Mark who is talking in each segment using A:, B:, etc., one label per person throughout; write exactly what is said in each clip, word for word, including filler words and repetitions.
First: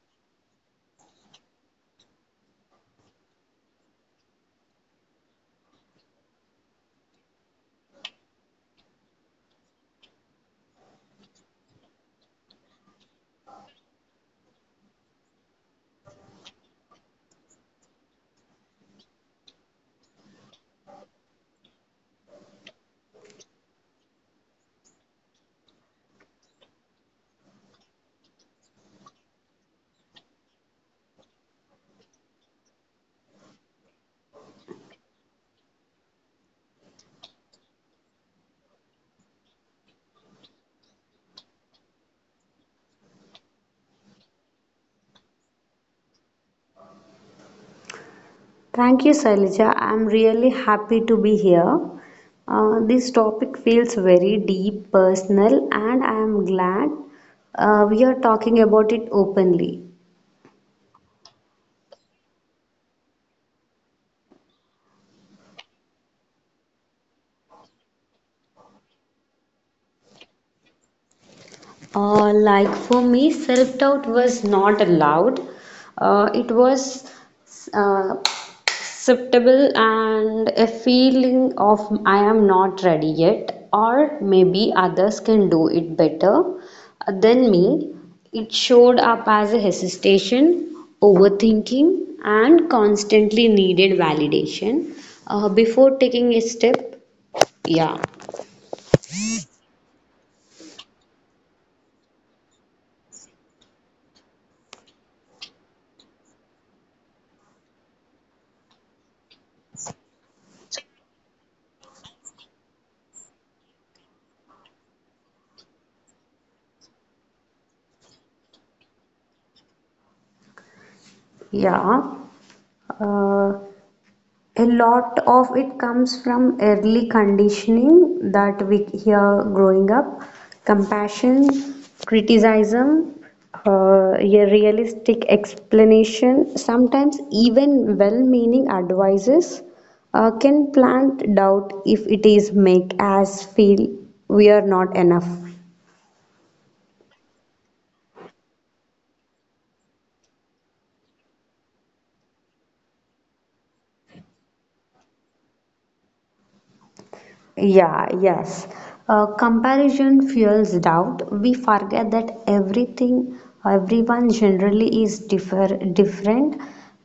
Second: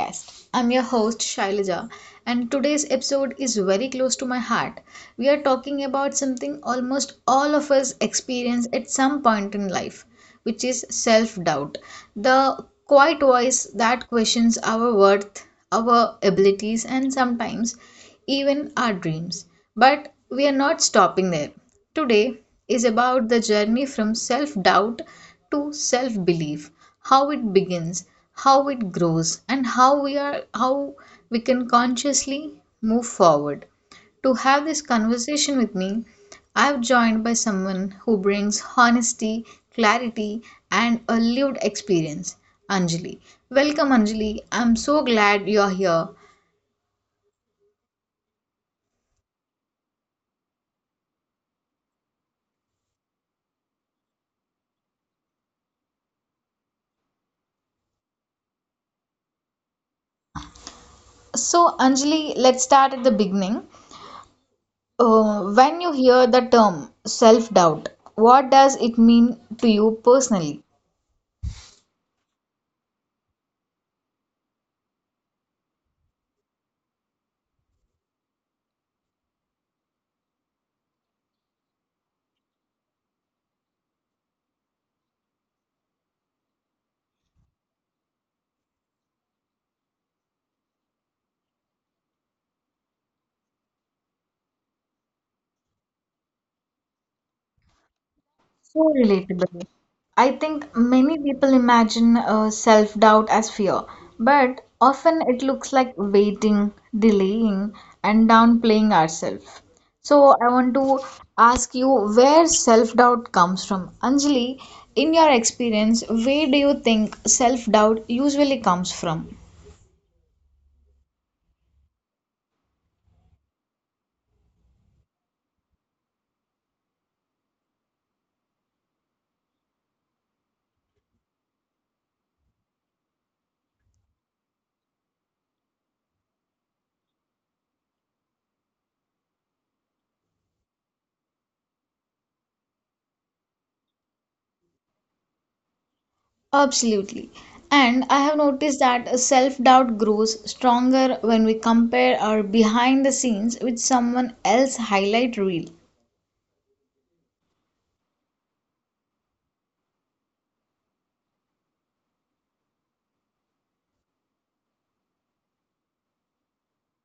A: podcast. I'm your host, Shailaja, and today's episode is very close to my heart. We are talking about something almost all of us experience at some point in life, which is self doubt. The quiet voice that questions our worth, our abilities, and sometimes even our dreams. But we are not stopping there. Today is about the journey from self doubt to self belief, how it begins, how it grows, and how we are how we can consciously move forward. To have this conversation with me, I've joined by someone who brings honesty, clarity, and a lived experience, Anjali. Welcome, Anjali. I'm so glad you're here.
B: Thank you, Sailija. I'm really happy to be here. Uh, this topic feels very deep, personal, and I am glad uh, we are talking about it openly.
A: So, Anjali, let's start at the beginning. Uh, when you hear the term self doubt, what does it mean to you personally?
B: Uh, like for me, self doubt was not allowed, uh, it was uh, acceptable and a feeling of I am not ready yet, or maybe others can do it better than me. It showed up as a hesitation, overthinking, and constantly needed validation uh, before taking a step. Yeah,
A: So relatable. I think many people imagine uh, self doubt as fear, but often it looks like waiting, delaying, and downplaying ourselves. So, I want to ask you where self doubt comes from. Anjali, in your experience, where do you think self doubt usually comes from?
B: yeah. Uh, A lot of it comes from early conditioning that we hear growing up compassion, criticism, uh, a realistic explanation, sometimes even well meaning advices uh, can plant doubt if it is make us feel we are not enough.
A: Absolutely. And I have noticed that self doubt grows stronger when we compare our behind the scenes with someone else's highlight reel.
B: Yeah, yes. Uh, comparison fuels doubt. We forget that everything, everyone generally is differ, different,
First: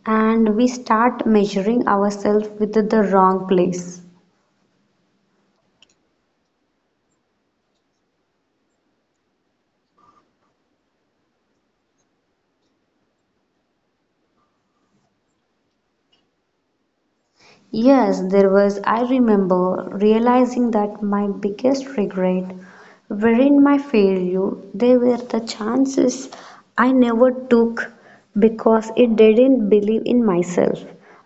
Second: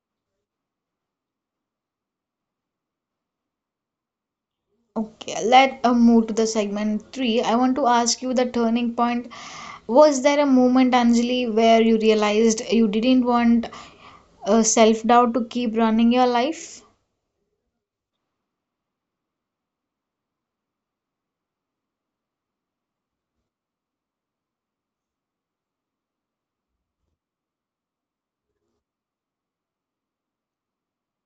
B: and we start measuring ourselves with the wrong place.
A: Okay, let us move to the segment three. I want to ask you the turning point. Was there a moment, Anjali, where you realized you didn't want uh, self doubt to keep running your life?
B: Yes, there was. I remember realizing that my biggest regret wherein my failure, they were the chances I never took because it didn't believe in myself.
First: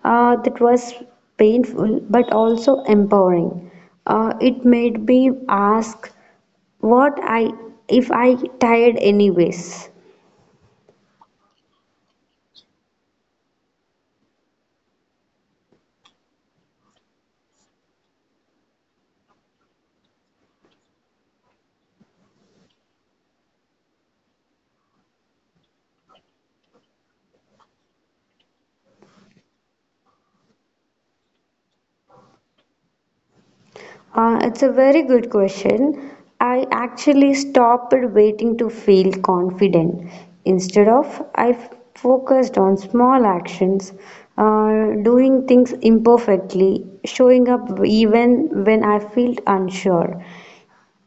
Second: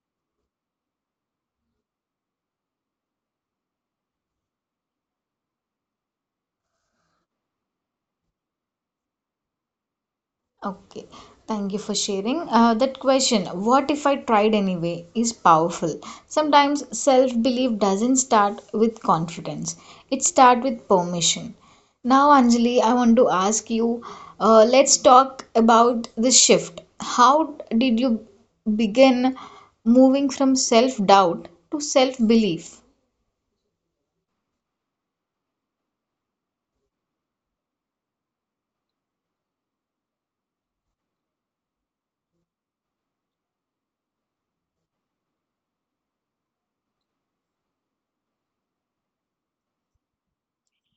B: Uh, that was painful but also empowering. Uh, it made me ask what I if I tired anyways.
A: Okay, thank you for sharing. Uh, that question, what if I tried anyway, is powerful. Sometimes self belief doesn't start with confidence, it starts with permission. Now, Anjali, I want to ask you, uh, let's talk about the shift. How did you begin moving from self doubt to self belief?
B: Uh, it's a very good question. I actually stopped waiting to feel confident. Instead of, I f- focused on small actions, uh, doing things imperfectly, showing up even when I felt unsure.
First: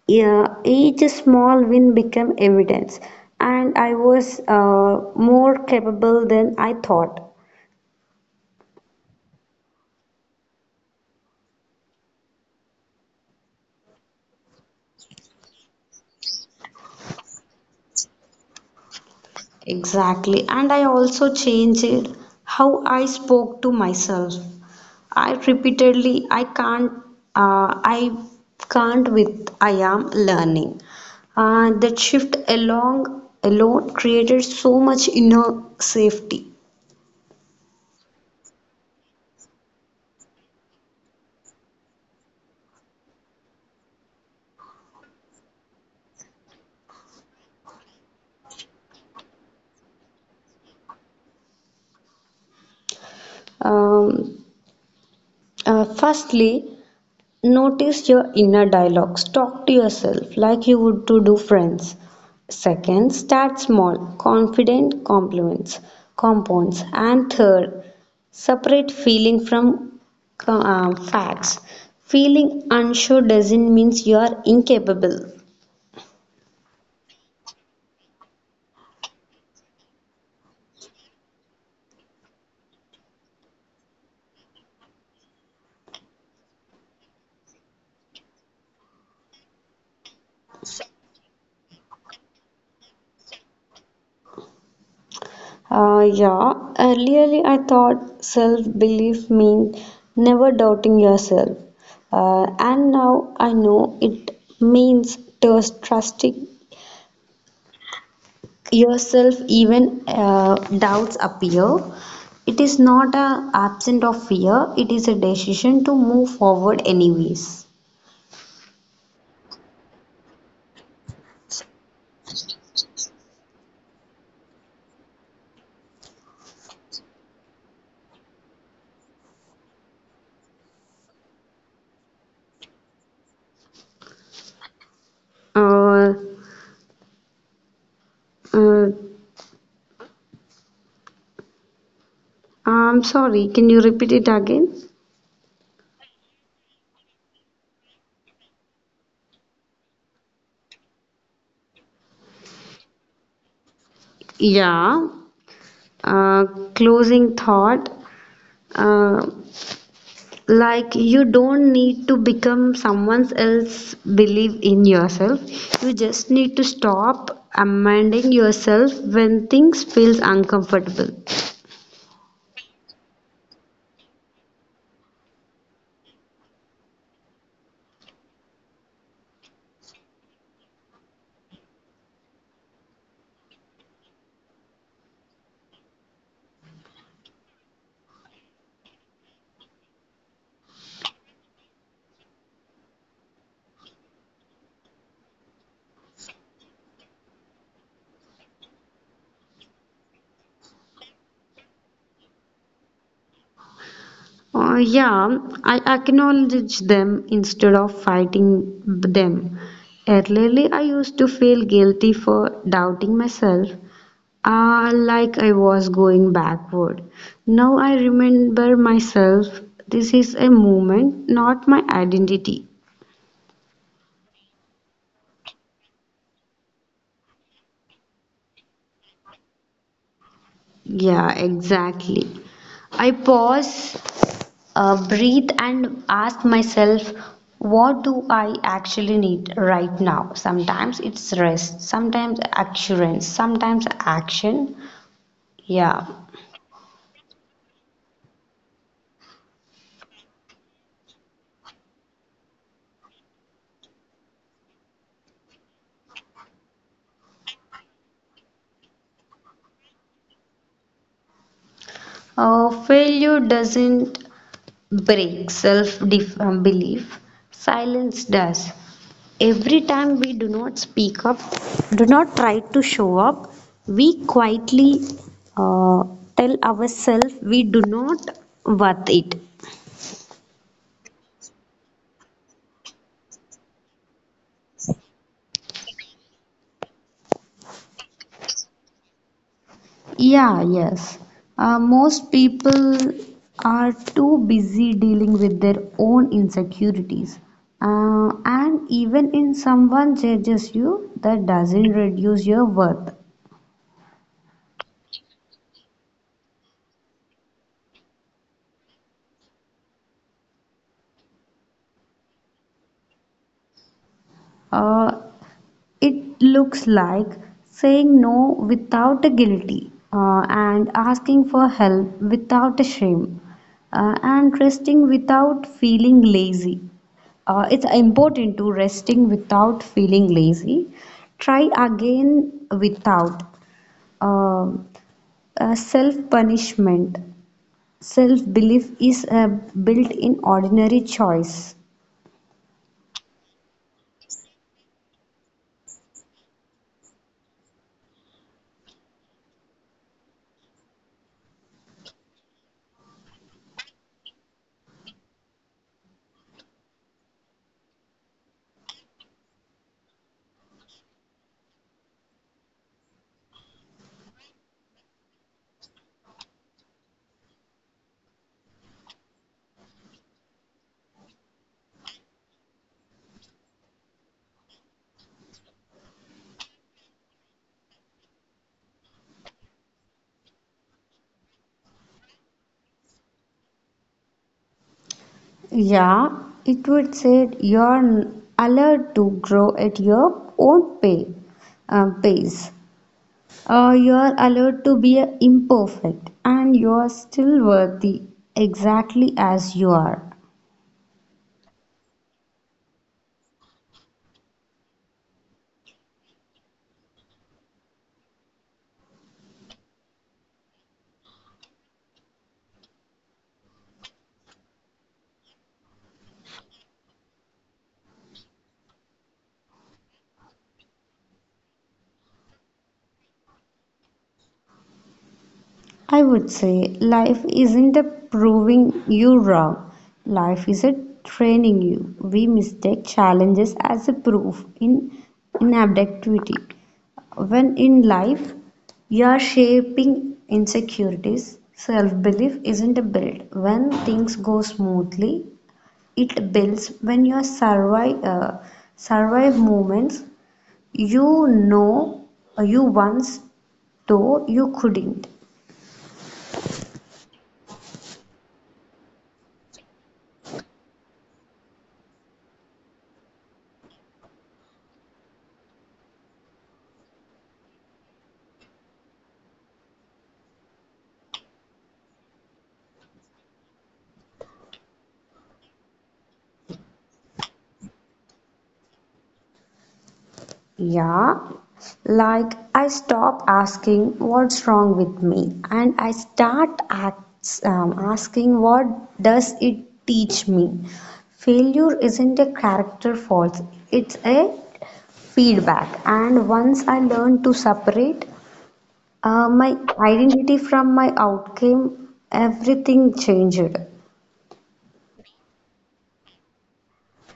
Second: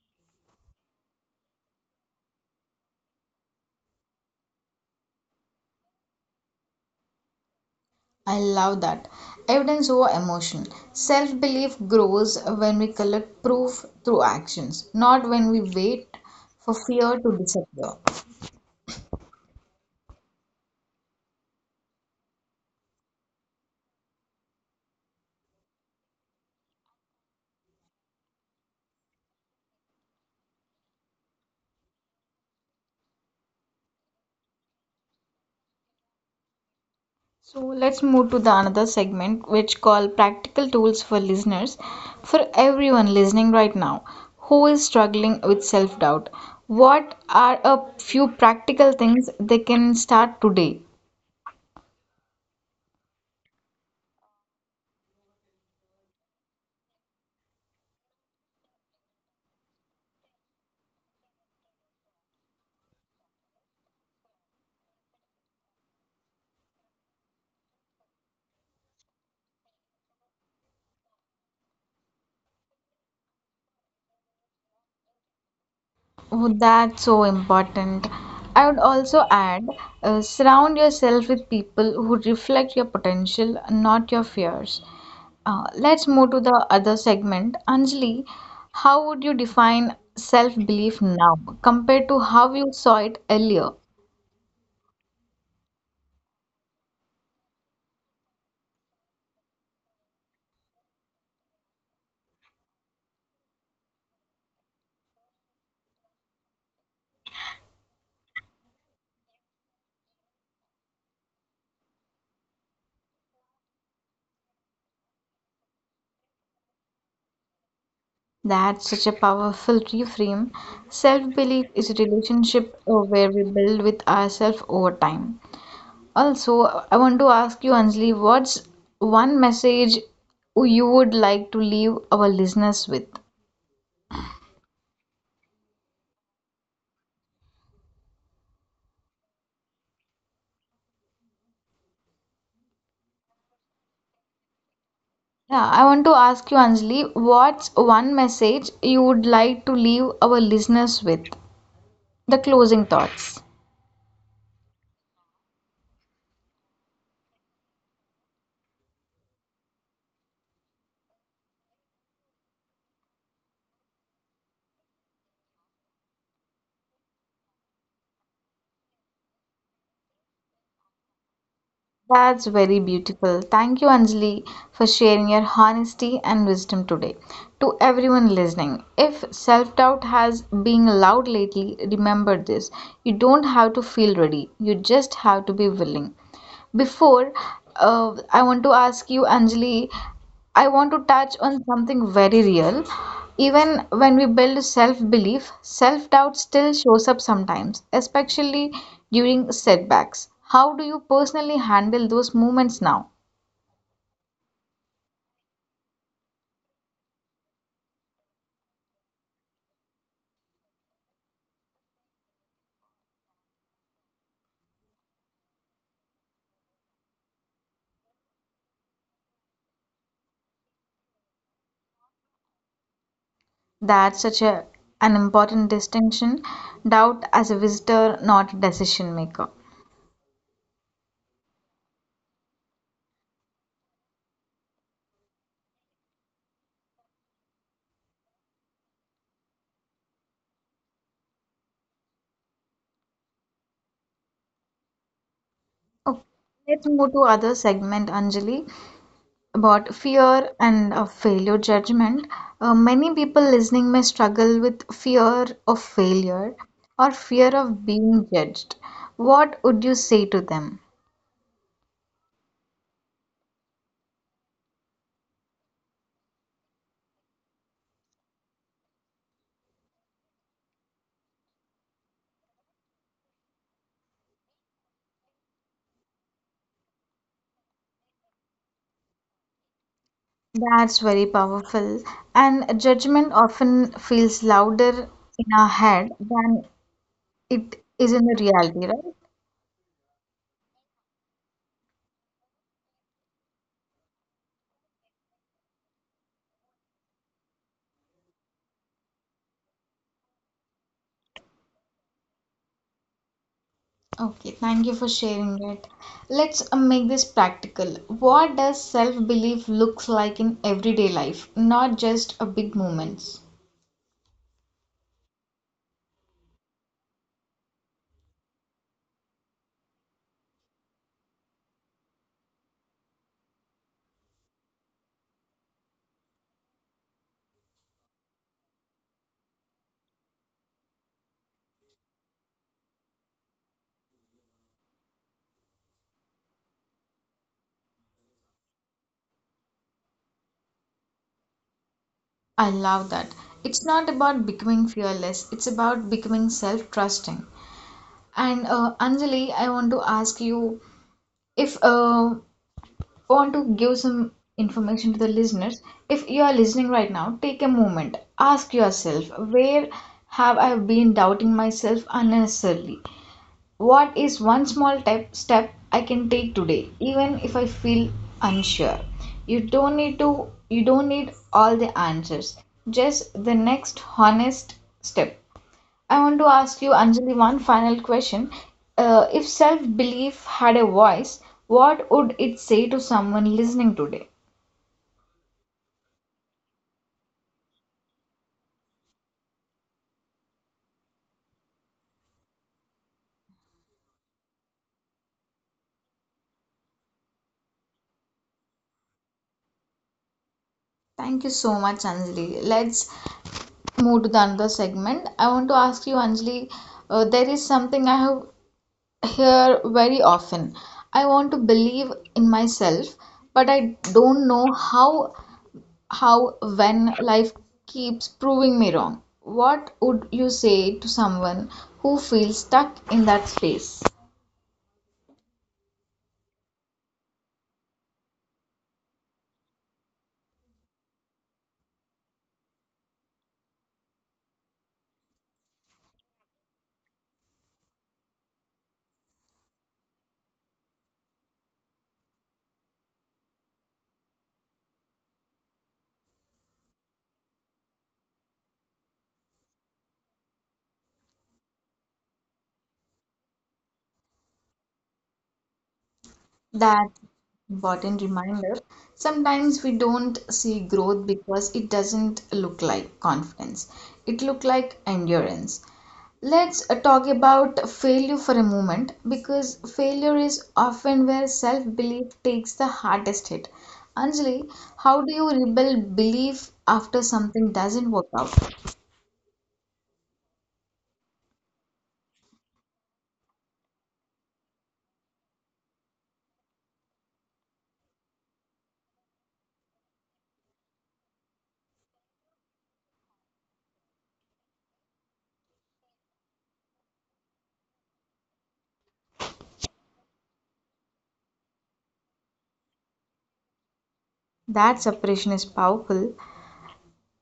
B: Yeah, each small win became evidence, and I was uh, more capable than I thought.
A: I love that. Evidence over emotion. Self belief grows when we collect proof through actions, not when we wait for fear to disappear.
B: Exactly, and I also changed how I spoke to myself. I repeatedly, I can't, uh, I can't with I am learning. Uh, that shift along alone created so much inner safety.
A: So let's move to the another segment which called practical tools for listeners, for everyone listening right now who is struggling with self doubt. What are a few practical things they can start today?
B: Um, uh, Firstly, notice your inner dialogues. Talk to yourself like you would to do friends. Second, start small, confident compliments, compounds. And third, separate feeling from uh, facts. Feeling unsure doesn't mean you are incapable.
A: Oh, that's so important. I would also add, uh, surround yourself with people who reflect your potential, not your fears. Uh, let's move to the other segment. Anjali, how would you define self belief now compared to how you saw it earlier?
B: Uh, yeah, Earlier I thought self belief means never doubting yourself. Uh, and now I know it means trust- trusting yourself even uh, doubts appear. It is not a absent of fear, it is a decision to move forward anyways.
A: That's such a powerful reframe. Self belief is a relationship uh, where we build with ourselves over time. Also, I want to ask you, Anjali, what's one message you would like to leave our listeners with?
B: Uh, uh, I'm sorry, can you repeat it again?
A: Yeah, I want to ask you, Anjali, what's one message you would like to leave our listeners with? The closing thoughts.
B: Yeah. Uh, Closing thought. Uh, like you don't need to become someone else, believe in yourself. You just need to stop amending yourself when things feels uncomfortable.
A: That's very beautiful. Thank you, Anjali, for sharing your honesty and wisdom today. To everyone listening, if self doubt has been loud lately, remember this: you don't have to feel ready, you just have to be willing. Before, uh, I want to ask you, Anjali, I want to touch on something very real. Even when we build self-belief, self-doubt still shows up sometimes, especially during setbacks. How do you personally handle those moments now?
B: Uh, yeah, I acknowledge them instead of fighting them. Earlier, I used to feel guilty for doubting myself, uh, like I was going backward. Now I remember myself. This is a moment, not my identity.
A: That's such a, an important distinction. Doubt as a visitor, not a decision maker.
B: Yeah, exactly. I pause, uh, breathe and ask myself, what do I actually need right now? Sometimes it's rest, sometimes assurance, sometimes action. Yeah.
A: Okay, let's move to other segment, Anjali, about fear and a failure judgment. Uh, many people listening may struggle with fear of failure or fear of being judged. What would you say to them?
B: Uh, failure doesn't break self um, belief, silence does. Every time we do not speak up, do not try to show up, we quietly uh, tell ourselves we do not worth it.
A: That's very powerful. And judgment often feels louder in our head than it is in the reality, right?
B: Yeah, yes. Uh, most people are too busy dealing with their own insecurities. Uh, and even in someone judges you, that doesn't reduce your worth.
A: Okay, thank you for sharing it. Let's uh, make this practical. What does self-belief looks like in everyday life, not just a big moments?
B: Uh, it looks like saying no without a guilty, uh, and asking for help without a shame, uh, and resting without feeling lazy. Uh, it's important to resting without feeling lazy. Try again without um, uh, self punishment. Self belief is uh, built in ordinary choice.
A: I love that. It's not about becoming fearless, it's about becoming self trusting. And uh, Anjali, I want to ask you, if uh, I want to give some information to the listeners. If you are listening right now, take a moment, ask yourself, where have I been doubting myself unnecessarily? What is one small tep- step I can take today, even if I feel unsure? You don't need to, you don't need all the answers, just the next honest step. I want to ask you, Anjali, one final question. Uh, if self belief had a voice, what would it say to someone listening today?
B: Yeah, it would say you're allowed to grow at your own pay, uh, pace. Uh, you're allowed to be imperfect and you're still worthy exactly as you are.
A: Thank you so much, Anjali. Let's move to the another segment. I want to ask you, Anjali, uh, there is something I have here very often. I want to believe in myself, but I don't know how how when life keeps proving me wrong. What would you say to someone who feels stuck in that space?
B: I would say life isn't a proving you wrong. Life is a training you. We mistake challenges as a proof in inabductivity. When in life you are shaping insecurities, self-belief isn't built. When things go smoothly, it builds when you survive, uh, survive moments you know you once though you couldn't.
A: That important reminder. Sometimes we don't see growth because it doesn't look like confidence. It look like endurance. Let's uh, talk about failure for a moment because failure is often where self belief takes the hardest hit. Anjali, how do you rebuild belief after something doesn't work out?
B: Yeah, like I stop asking what's wrong with me and I start acts, um, asking what does it teach me. Failure isn't a character fault, it's a feedback. And once I learn to separate uh, my identity from my outcome, everything changed.
A: That separation is powerful.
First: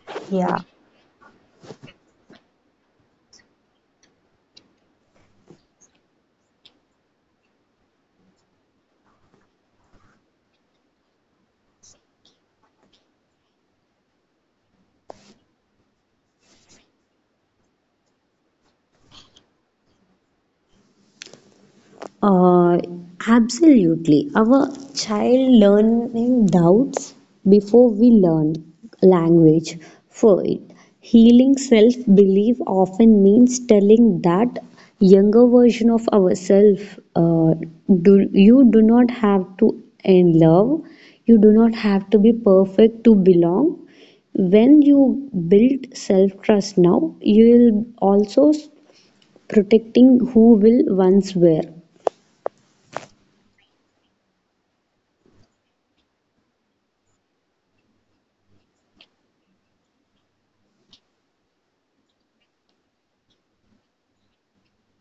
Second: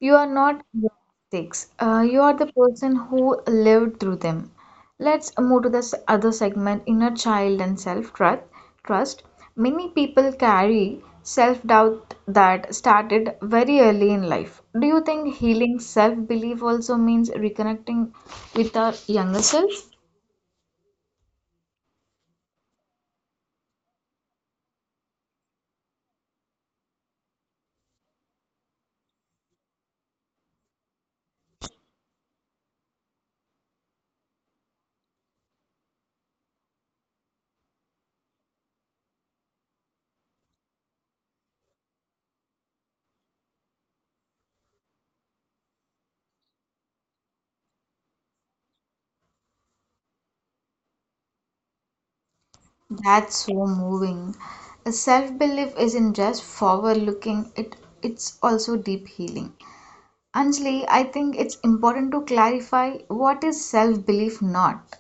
A: You are
B: Yeah.
A: not the mistakes. Uh, you are the person who lived through them. Let's move to the s- other segment, inner child and self trust. Trust. Many people carry self doubt that started very early in life. Do you think healing self belief also means reconnecting with our younger self?
B: Uh, Absolutely. Our child learning doubts before we learn language for it. Healing self belief often means telling that younger version of ourselves uh, do, you do not have to in love, you do not have to be perfect to belong. When you build self trust now, you will also protecting who will once were.
A: That's so moving. Self belief isn't just forward looking, it, it's also deep healing. Anjali, I think it's important to clarify what is self belief not.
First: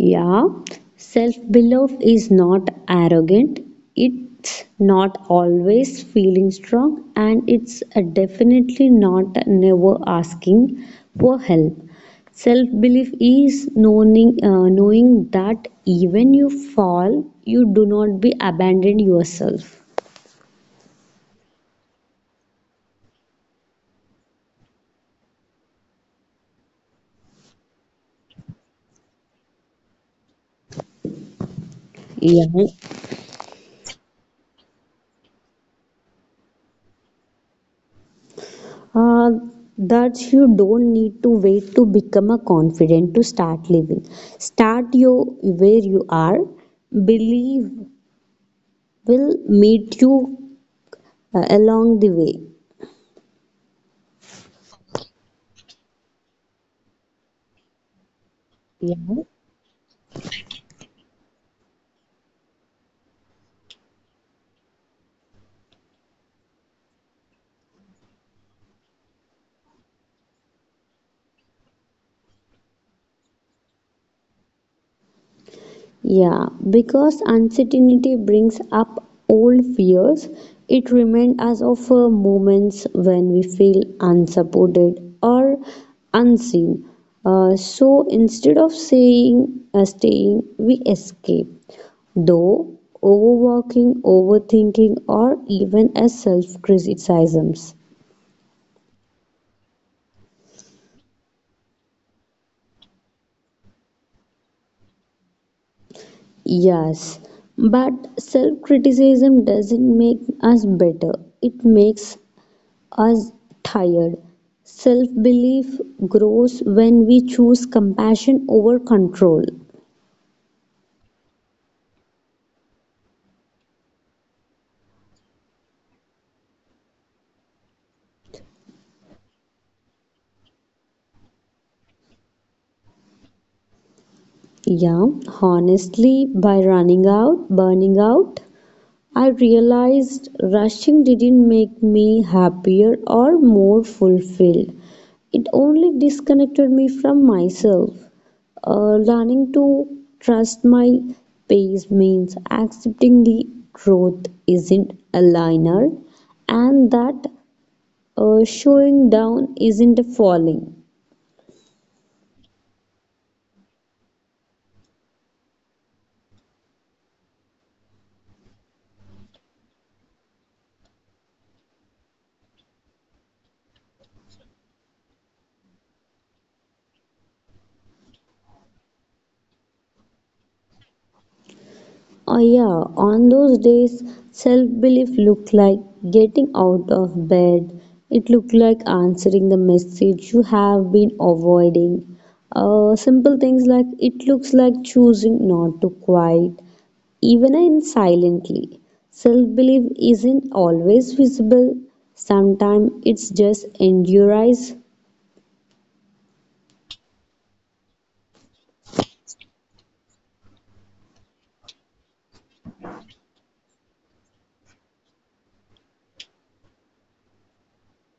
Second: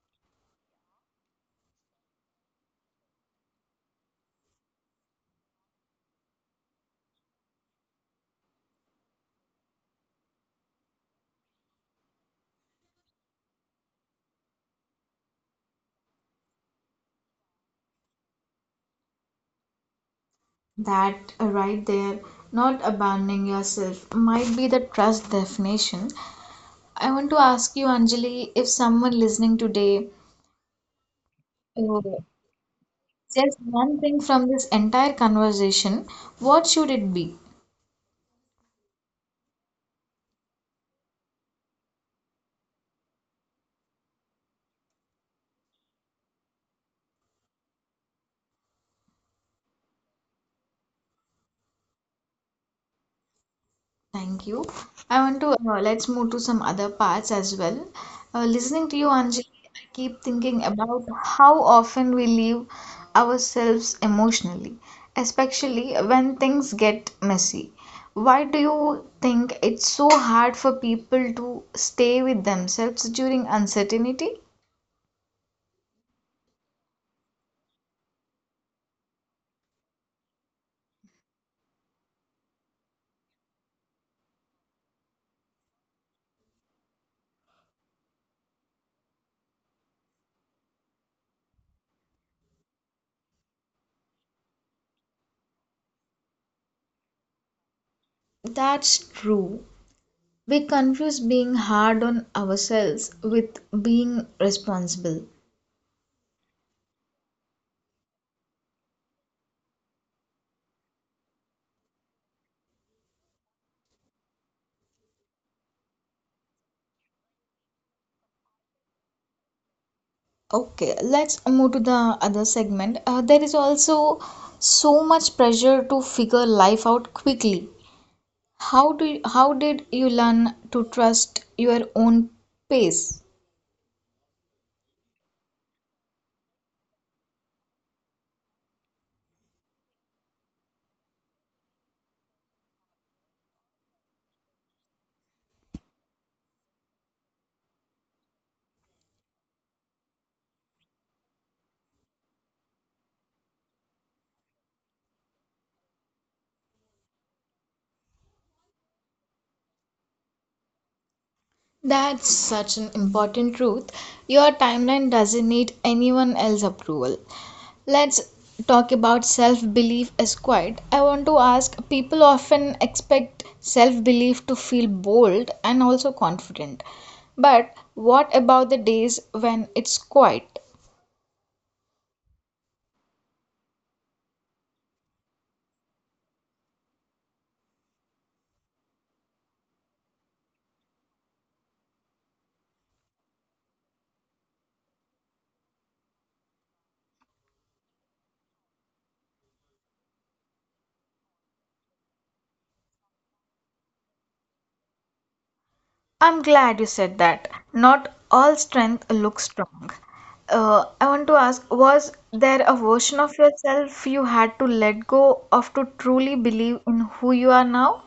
B: Yeah, self belief is not arrogant, it's not always feeling strong, and it's uh, definitely not never asking for help. Self belief is knowing, uh, knowing that even you fall, you do not be abandon yourself.
A: That uh, right there, not abandoning yourself, might be the trust definition. I want to ask you, Anjali, if someone listening today uh,
B: Yeah.
A: says one thing from this entire conversation, what should it be?
B: Uh, that you don't need to wait to become a confident to start living. Start your where you are. Believe will meet you uh, along the way.
A: Thank you. I want to uh, let's move to some other parts as well. Uh, listening
B: Yeah.
A: to you, Anjali, I keep thinking about how often we leave ourselves emotionally, especially when things get messy. Why do you think it's so hard for people to stay with themselves during uncertainty?
B: Yeah, because uncertainty brings up old fears, it reminds us of uh, moments when we feel unsupported or unseen. Uh, so instead of saying uh, staying, we escape. Though overworking, overthinking, or even as self criticisms.
A: That's true. We confuse being hard on ourselves with being responsible.
B: Yes, but self criticism doesn't make us better, it makes us tired. Self belief grows when we choose compassion over control.
A: Okay, let's move to the other segment. Uh, there is also so much pressure to figure life out quickly. How do you, how did you learn to trust your own pace?
B: Yeah, honestly, by running out, burning out, I realized rushing didn't make me happier or more fulfilled. It only disconnected me from myself. Uh, learning to trust my pace means accepting the growth isn't a linear and that uh, showing down isn't a falling.
A: That's such an important truth. Your timeline doesn't need anyone else's approval. Let's talk about self belief as quite. I want to ask, people often expect self belief to feel bold and also confident. But what about the days when it's quiet?
B: Oh yeah, on those days, self belief looked like getting out of bed. It looked like answering the message you have been avoiding. Uh, simple things like it looks like choosing not to cry even in silently. Self belief isn't always visible. Sometimes it's just endurance.
A: I'm glad you said that. Not all strength looks strong. Uh, I want to ask, was there a version of yourself you had to let go of to truly believe in who you are now?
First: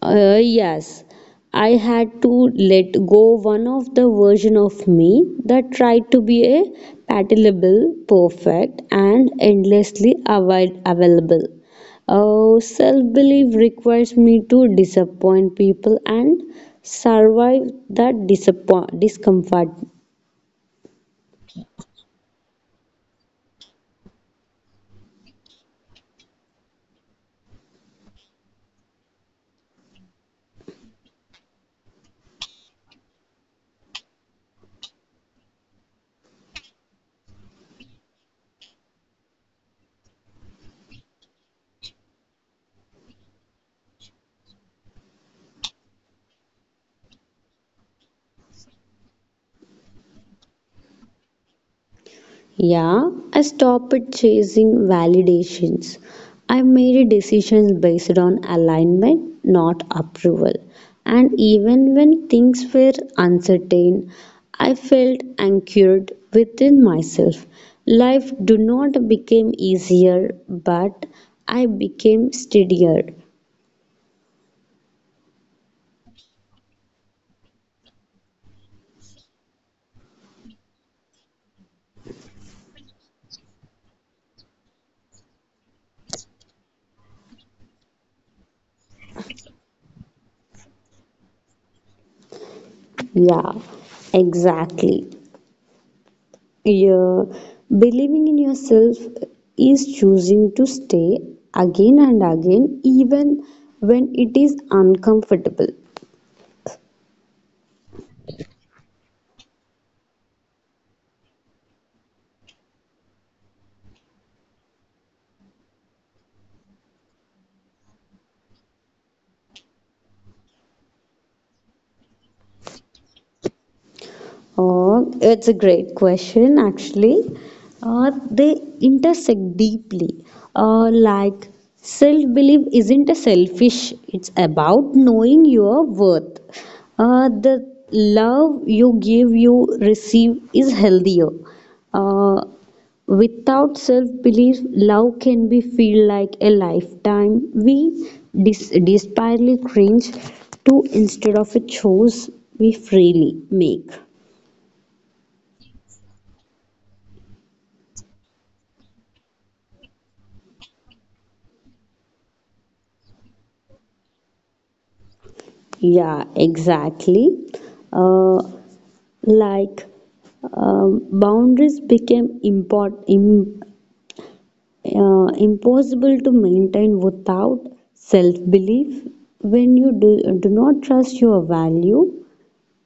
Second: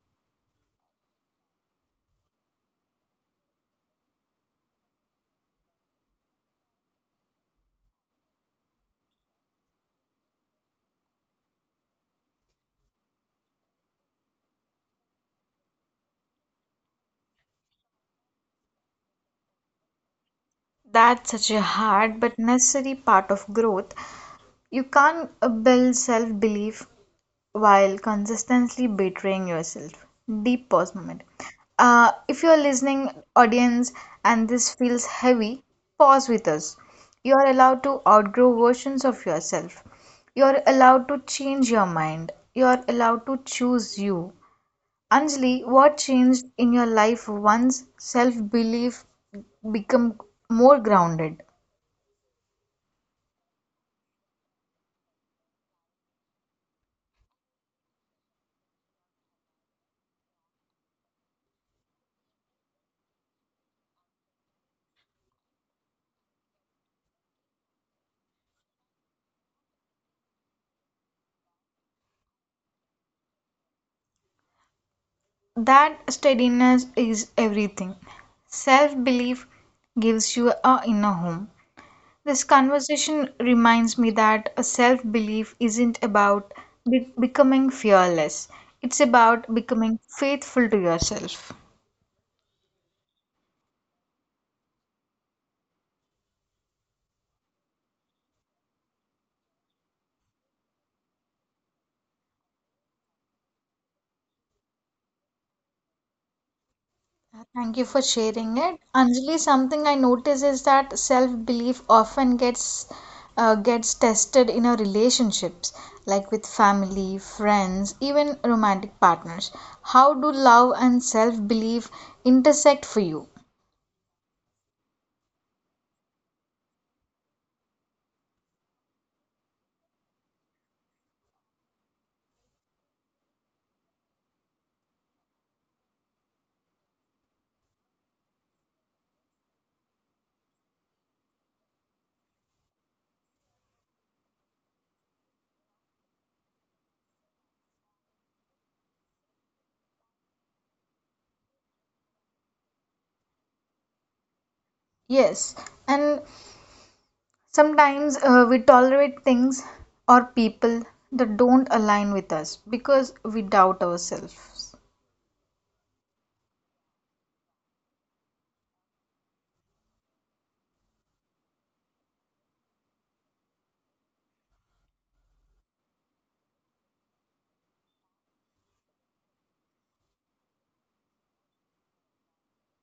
B: Uh, yes, I had to let go one of the version of me that tried to be a palatable, perfect, and endlessly avoid- available. Uh, self belief requires me to disappoint people and survive that disappoint- discomfort.
A: That's such a hard but necessary part of growth. You can't uh, build self-belief while consistently betraying yourself. Deep pause moment. Uh, if you're listening, audience, and this feels heavy, pause with us. You're allowed to outgrow versions of yourself. You're allowed to change your mind. You're allowed to choose you. Anjali, what changed in your life once self belief become more grounded?
B: Yeah, I stopped chasing validations. I made decisions based on alignment, not approval. And even when things were uncertain, I felt anchored within myself. Life do not become easier, but I became steadier.
A: That steadiness is everything. Self belief gives you a inner home. This conversation reminds me that a self belief isn't about be- becoming fearless, it's about becoming faithful to yourself.
B: Yeah, exactly. Yeah, believing in yourself is choosing to stay again and again, even when it is uncomfortable.
A: Thank you for sharing it. Anjali, something I notice is that self belief often gets uh, gets tested in our relationships, like with family, friends, even romantic partners. How do love and self belief intersect for you?
B: Oh, it's a great question, actually. Uh, they intersect deeply. Uh, like, Self belief isn't a selfish, it's about knowing your worth. Uh, the love you give, you receive is healthier. Uh, Without self belief, love can be feel like a lifetime. We dis- desperately cringe to instead of a choice we freely make.
A: Yes, and sometimes uh, we tolerate things or people that don't align with us because we doubt ourselves.
B: Yeah, exactly. Uh, like um, Boundaries became import, im, uh, impossible to maintain without self belief. When you do, do not trust your value,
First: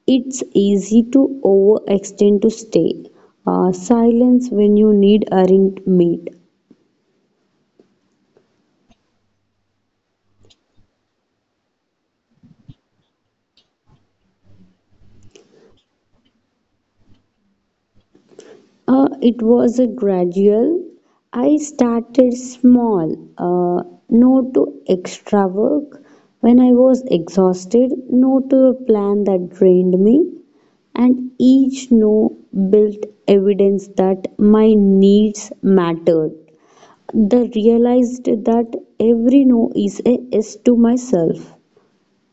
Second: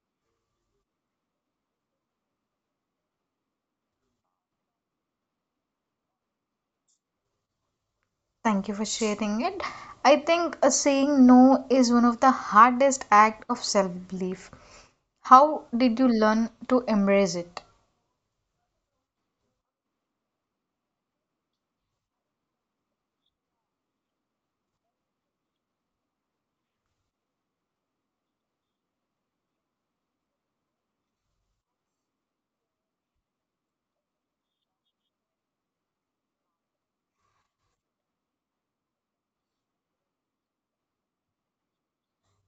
B: it's easy to overextend to stay. Uh, silence when you need aren't met.
A: Thank you for sharing it. I think uh, saying no is one of the hardest act of self-belief. How did you learn to embrace it?
B: Uh, it was a gradual. I started small, uh, no to extra work. When I was exhausted, no to a plan that drained me. And each no built evidence that my needs mattered. The realized that every no is a yes to myself.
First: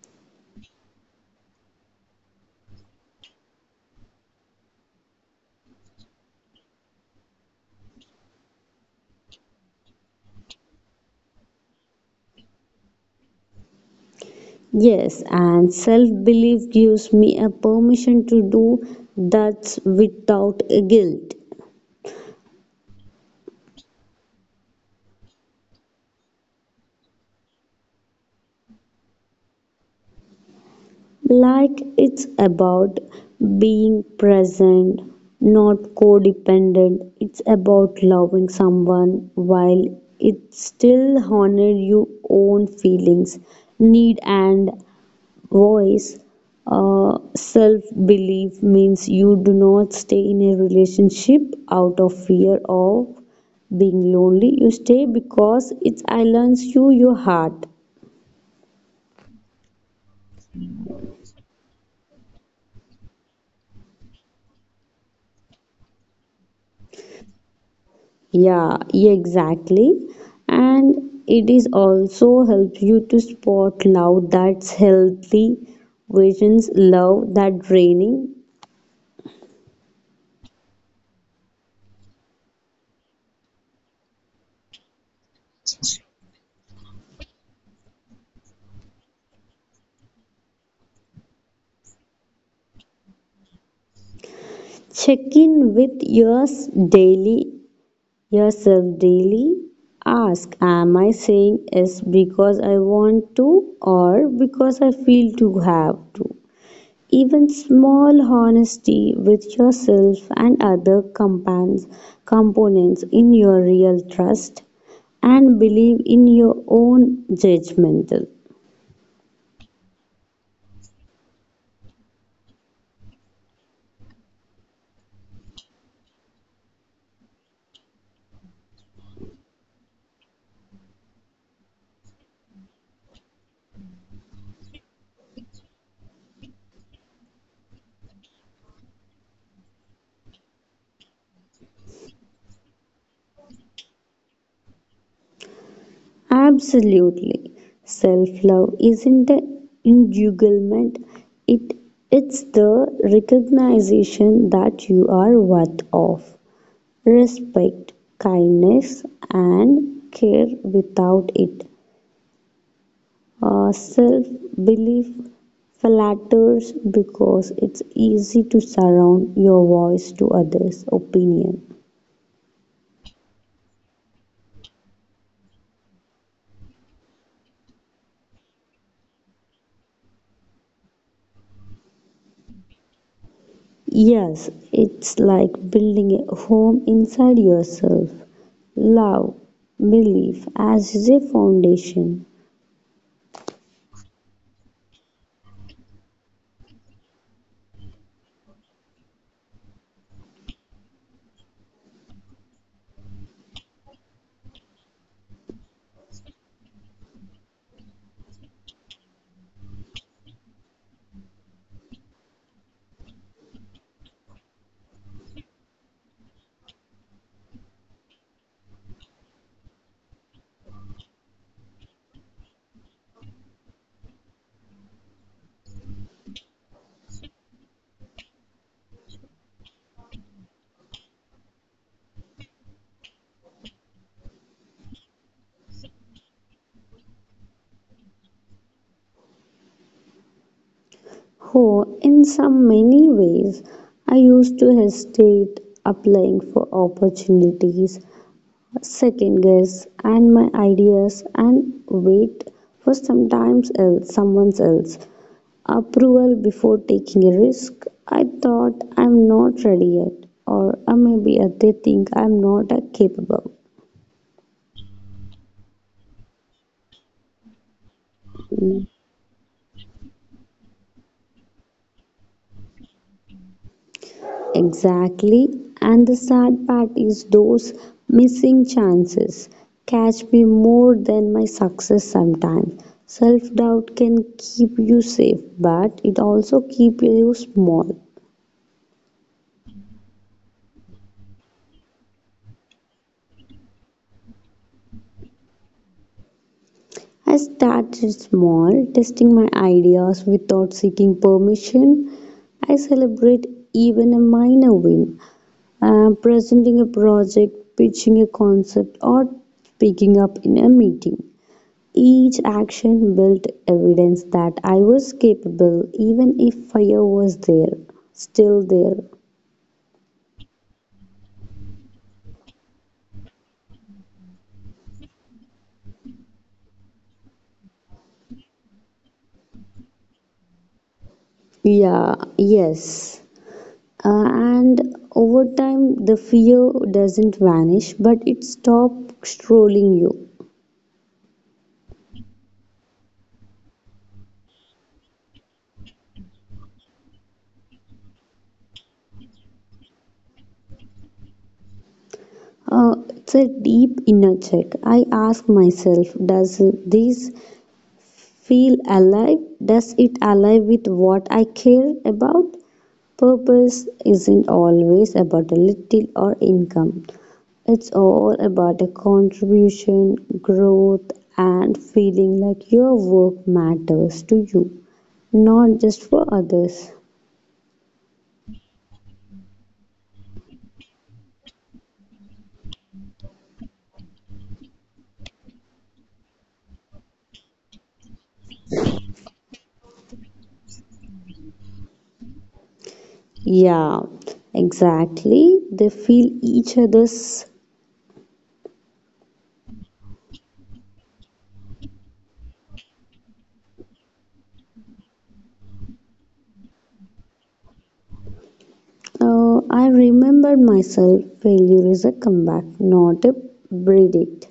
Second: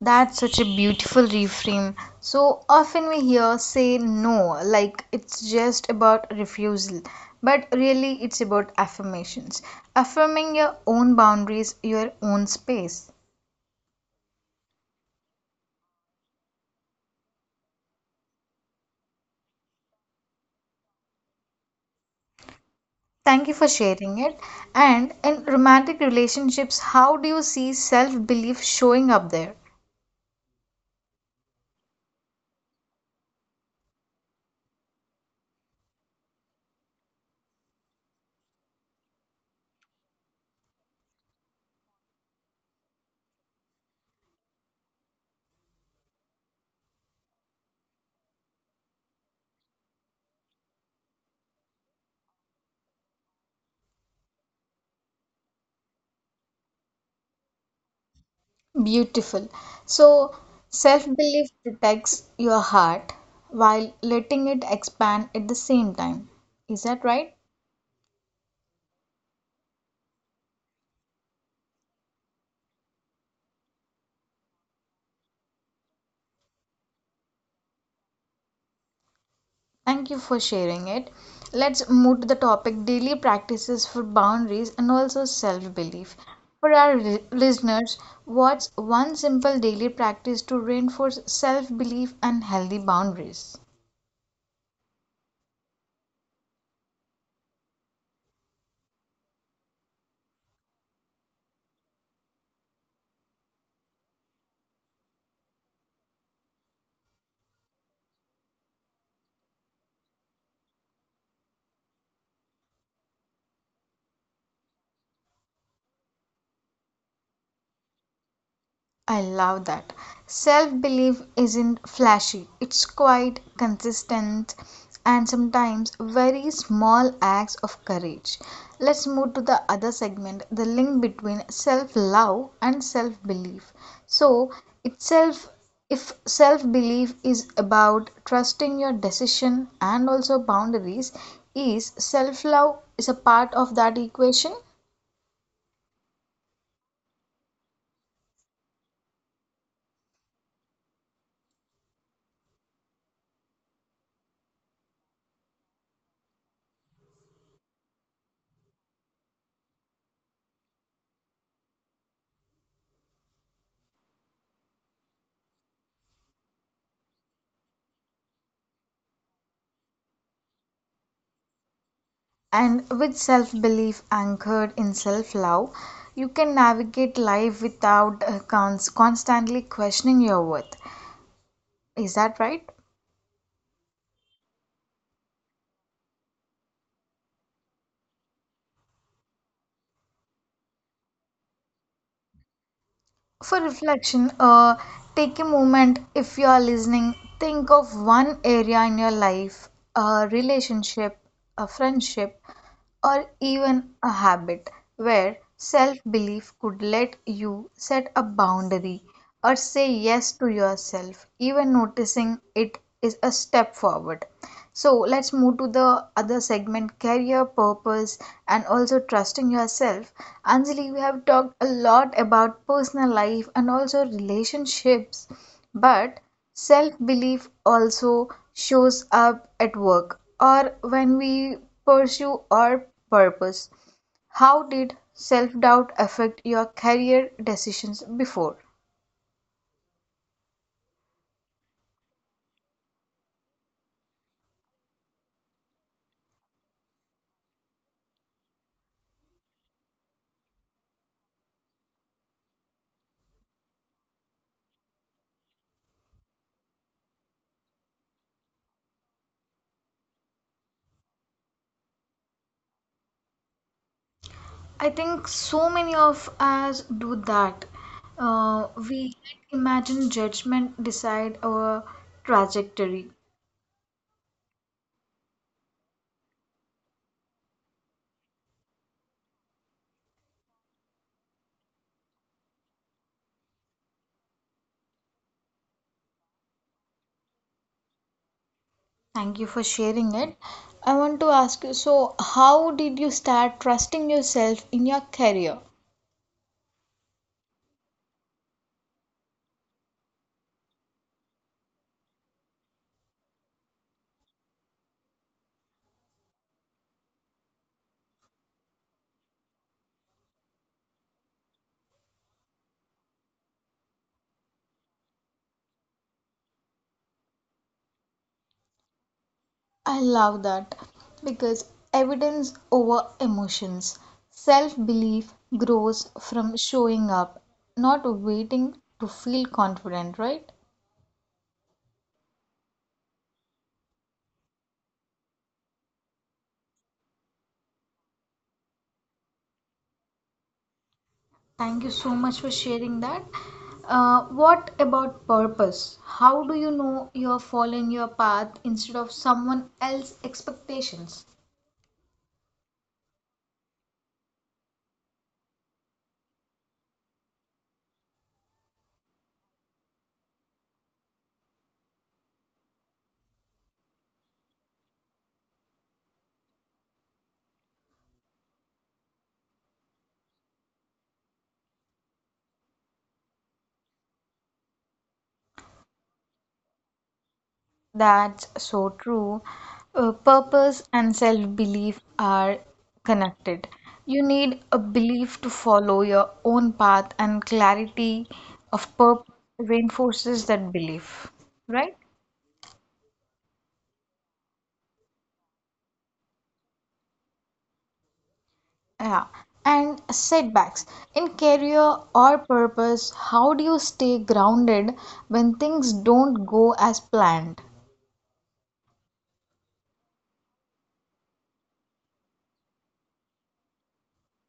A: That's such a beautiful reframe. So often we hear say no, like it's just about refusal, but really it's about affirmations. Affirming your own boundaries, your own space.
B: Yes, and self belief gives me a permission to do that without a guilt.
A: Thank you for sharing it. And in romantic relationships, how do you see self belief showing up there?
B: Like it's about being present, not codependent. It's about loving someone while it still honors your own feelings, need and voice. Uh, self belief means you do not stay in a relationship out of fear of being lonely. You stay because it aligns you your heart.
A: Beautiful. So, self belief protects your heart while letting it expand at the same time. Is that right?
B: Yeah, yeah, exactly. And it is also helps you to spot love that's healthy, visions love that draining.
A: Thank you for sharing it. Let's move to the topic daily practices for boundaries and also self belief. For our li- listeners, what's one simple daily practice to reinforce self belief and healthy boundaries?
B: Check in with yours daily, yourself daily. Ask, am I saying yes because I want to or because I feel to have to? Even small honesty with yourself and other compans- components in your real trust and believe in your own judgmental.
A: I love that. Self belief isn't flashy, it's quite consistent and sometimes very small acts of courage. Let's move to the other segment, the link between self love and self belief. So, itself, if self belief is about trusting your decision and also boundaries, is self love is a part of that equation?
B: Absolutely. Self love isn't an entanglement, it, it's the recognition that you are worth of respect, kindness, and care. Without it, uh, self belief flatters because it's easy to surround your voice to others' opinion.
A: And with self belief anchored in self love, you can navigate life without uh, cons- constantly questioning your worth. Is that right?
B: Yes, it's like building a home inside yourself. Love, belief as a foundation.
A: For reflection, uh, take a moment if you are listening. Think of one area in your life, a relationship, a friendship, or even a habit where self belief could let you set a boundary or say yes to yourself. Even noticing it is a step forward. So let's move to the other segment, career, purpose, and also trusting yourself. Anjali, we have talked a lot about personal life and also relationships, but self belief also shows up at work or when we pursue our purpose. How did self doubt affect your career decisions before?
B: Oh, in some many ways, I used to hesitate applying for opportunities, second guess and my ideas and wait for sometimes else someone else approval before taking a risk. I thought I'm not ready yet, or uh, maybe uh, they think I'm not uh, capable.
A: I think so many of us do that. Uh,
B: Mm.
A: we let imagine judgment decide our trajectory.
B: Exactly. And the sad part is those missing chances catch me more than my success sometimes. Self doubt can keep you safe, but it also keeps you small.
A: Thank you for sharing it. I want to ask you, so, how did you start trusting yourself in your career?
B: I started small, testing my ideas without seeking permission. I celebrate even a minor win, uh, presenting a project, pitching a concept, or speaking up in a meeting. Each action built evidence that I was capable, even if fire was there, still there.
A: I love that because evidence over emotions. Self belief grows from showing up, not waiting to feel confident, right?
B: Yeah, yes. Uh, and over time, the fear doesn't vanish, but it stops trolling you.
A: Thank you so much for sharing that. Uh, what about purpose? How do you know you're following your path instead of someone else's expectations?
B: Uh, it's a deep inner check. I ask myself, does this feel alive? Does it align with what I care about? Purpose isn't always about a little or income. It's all about a contribution, growth, and feeling like your work matters to you, not just for others.
A: That's so true. Uh, purpose and self belief are connected. You need a belief to follow your own path, and clarity of purpose reinforces that belief, right?
B: Yeah, exactly. They feel each other's.
A: Yeah, and setbacks in career or purpose, how do you stay grounded when things don't go as planned?
B: Uh, I remembered myself, failure is a comeback, not a verdict.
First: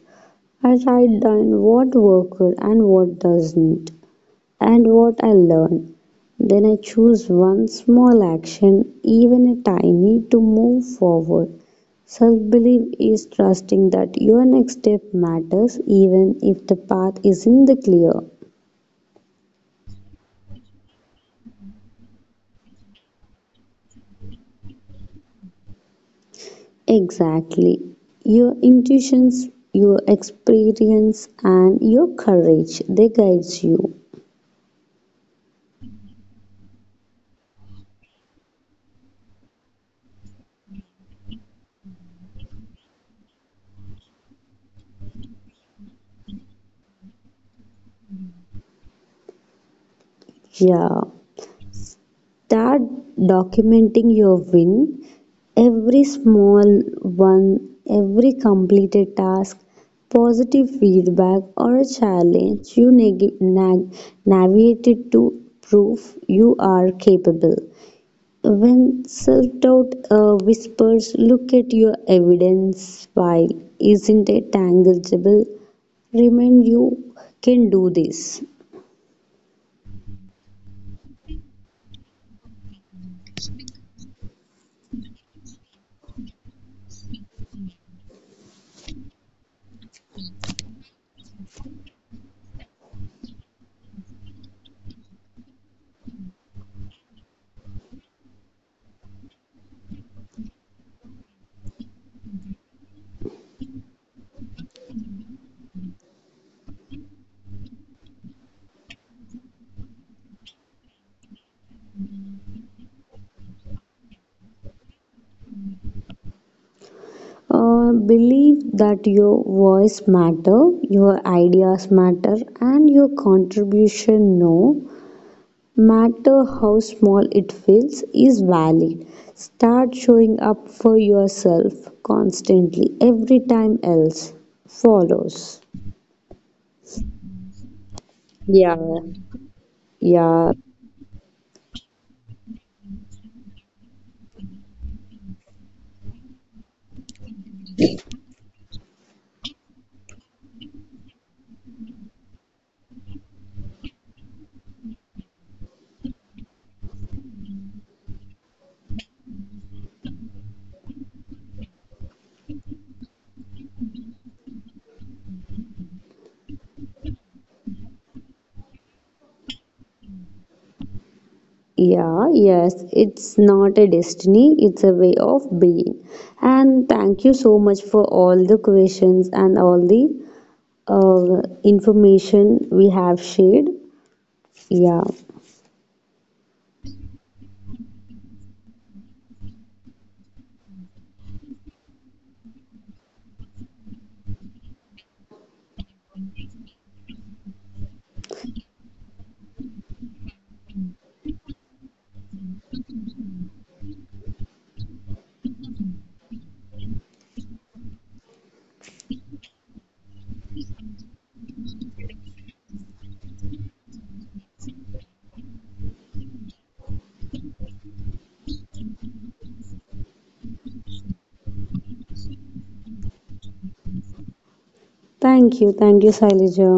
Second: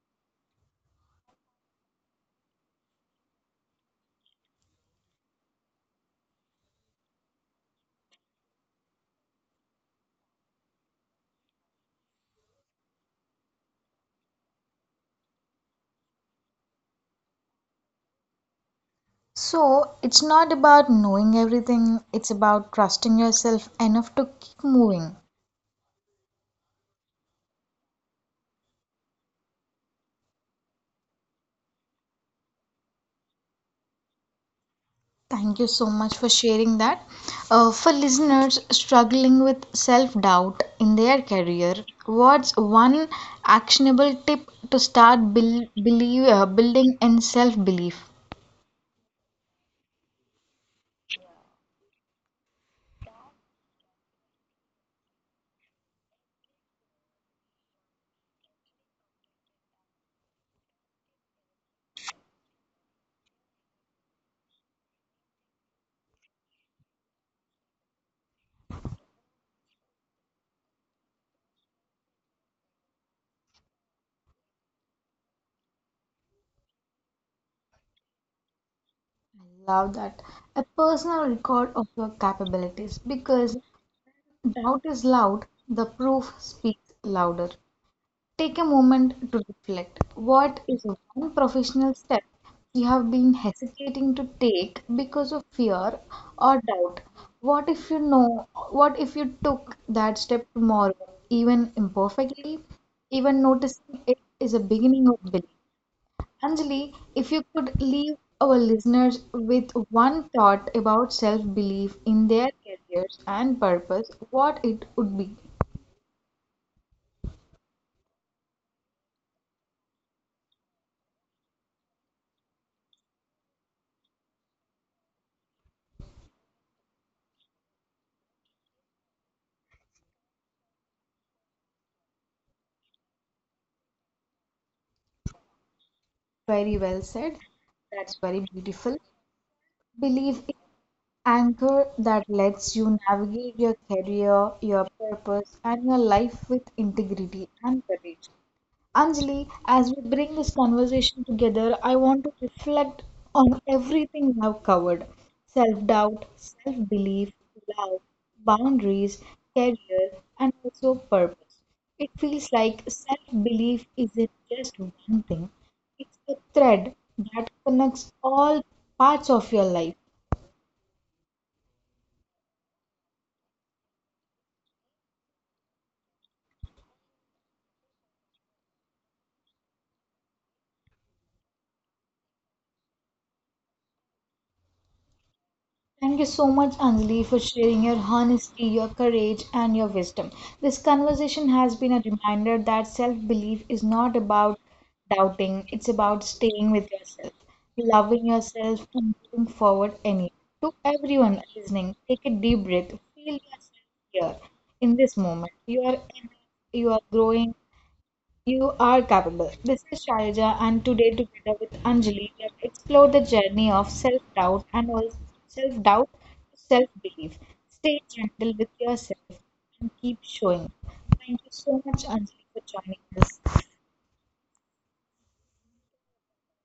B: I write down what worked and what doesn't, and what I learned. Then I choose one small action, even a tiny, to move forward. Self belief is trusting that your next step matters even if the path isn't clear.
A: So, it's not about knowing everything, it's about trusting yourself enough to keep moving.
B: Exactly. Your intuitions, your experience, and your courage, they guides you.
A: Thank you so much for sharing that. Uh, for listeners struggling with self doubt in their career, what's one actionable tip to start build, believe, uh, building in self belief?
B: Yeah. Start documenting your win, every small one, every completed task, positive feedback, or a challenge you neg- nag- navigated to prove you are capable. When self doubt uh, whispers, look at your evidence file, isn't it tangible? Remind you can do this.
A: Love that. A personal record of your capabilities because doubt is loud, the proof speaks louder. Take a moment to reflect. What is one professional step you have been hesitating to take because of fear or doubt? What if you know, what if you took that step tomorrow, even imperfectly? Even noticing it is a beginning of belief. Anjali, if you could leave our listeners with one thought about self-belief in their careers and purpose, what it would be?
B: Uh, believe that your voice matter, your ideas matter, and your contribution no matter how small it feels is valid. Start showing up for yourself constantly. Every time else follows.
A: Very well said. That's very
B: Yeah,
A: beautiful. Belief is
B: yeah.
A: anchor that lets you navigate your career, your purpose, and your life with integrity and courage. Anjali, as we bring this conversation together, I want to reflect on everything we have covered, self doubt, self belief, love, boundaries, career, and also purpose. It feels like self belief isn't just one thing, it's a thread that connects all parts of your life.
B: Yeah, yes, it's not a destiny, it's a way of being. And thank you so much for all the questions and all the uh, information we have shared. Yeah,
A: Thank you so much, Anjali, for sharing your honesty, your courage, and your wisdom. This conversation has been a reminder that self belief is not about doubting, it's about staying with yourself, loving yourself, and moving forward anyway. To everyone listening, take a deep breath, feel yourself here in this moment. You are enough, you are growing, you are capable. This is Shailaja, and today, together with Anjali, we have explored the journey of self doubt and also self doubt to self belief. Stay gentle with yourself and keep showing. Up. Thank you so much, Anjali, for joining us.
B: thank you, thank you, Sailaja.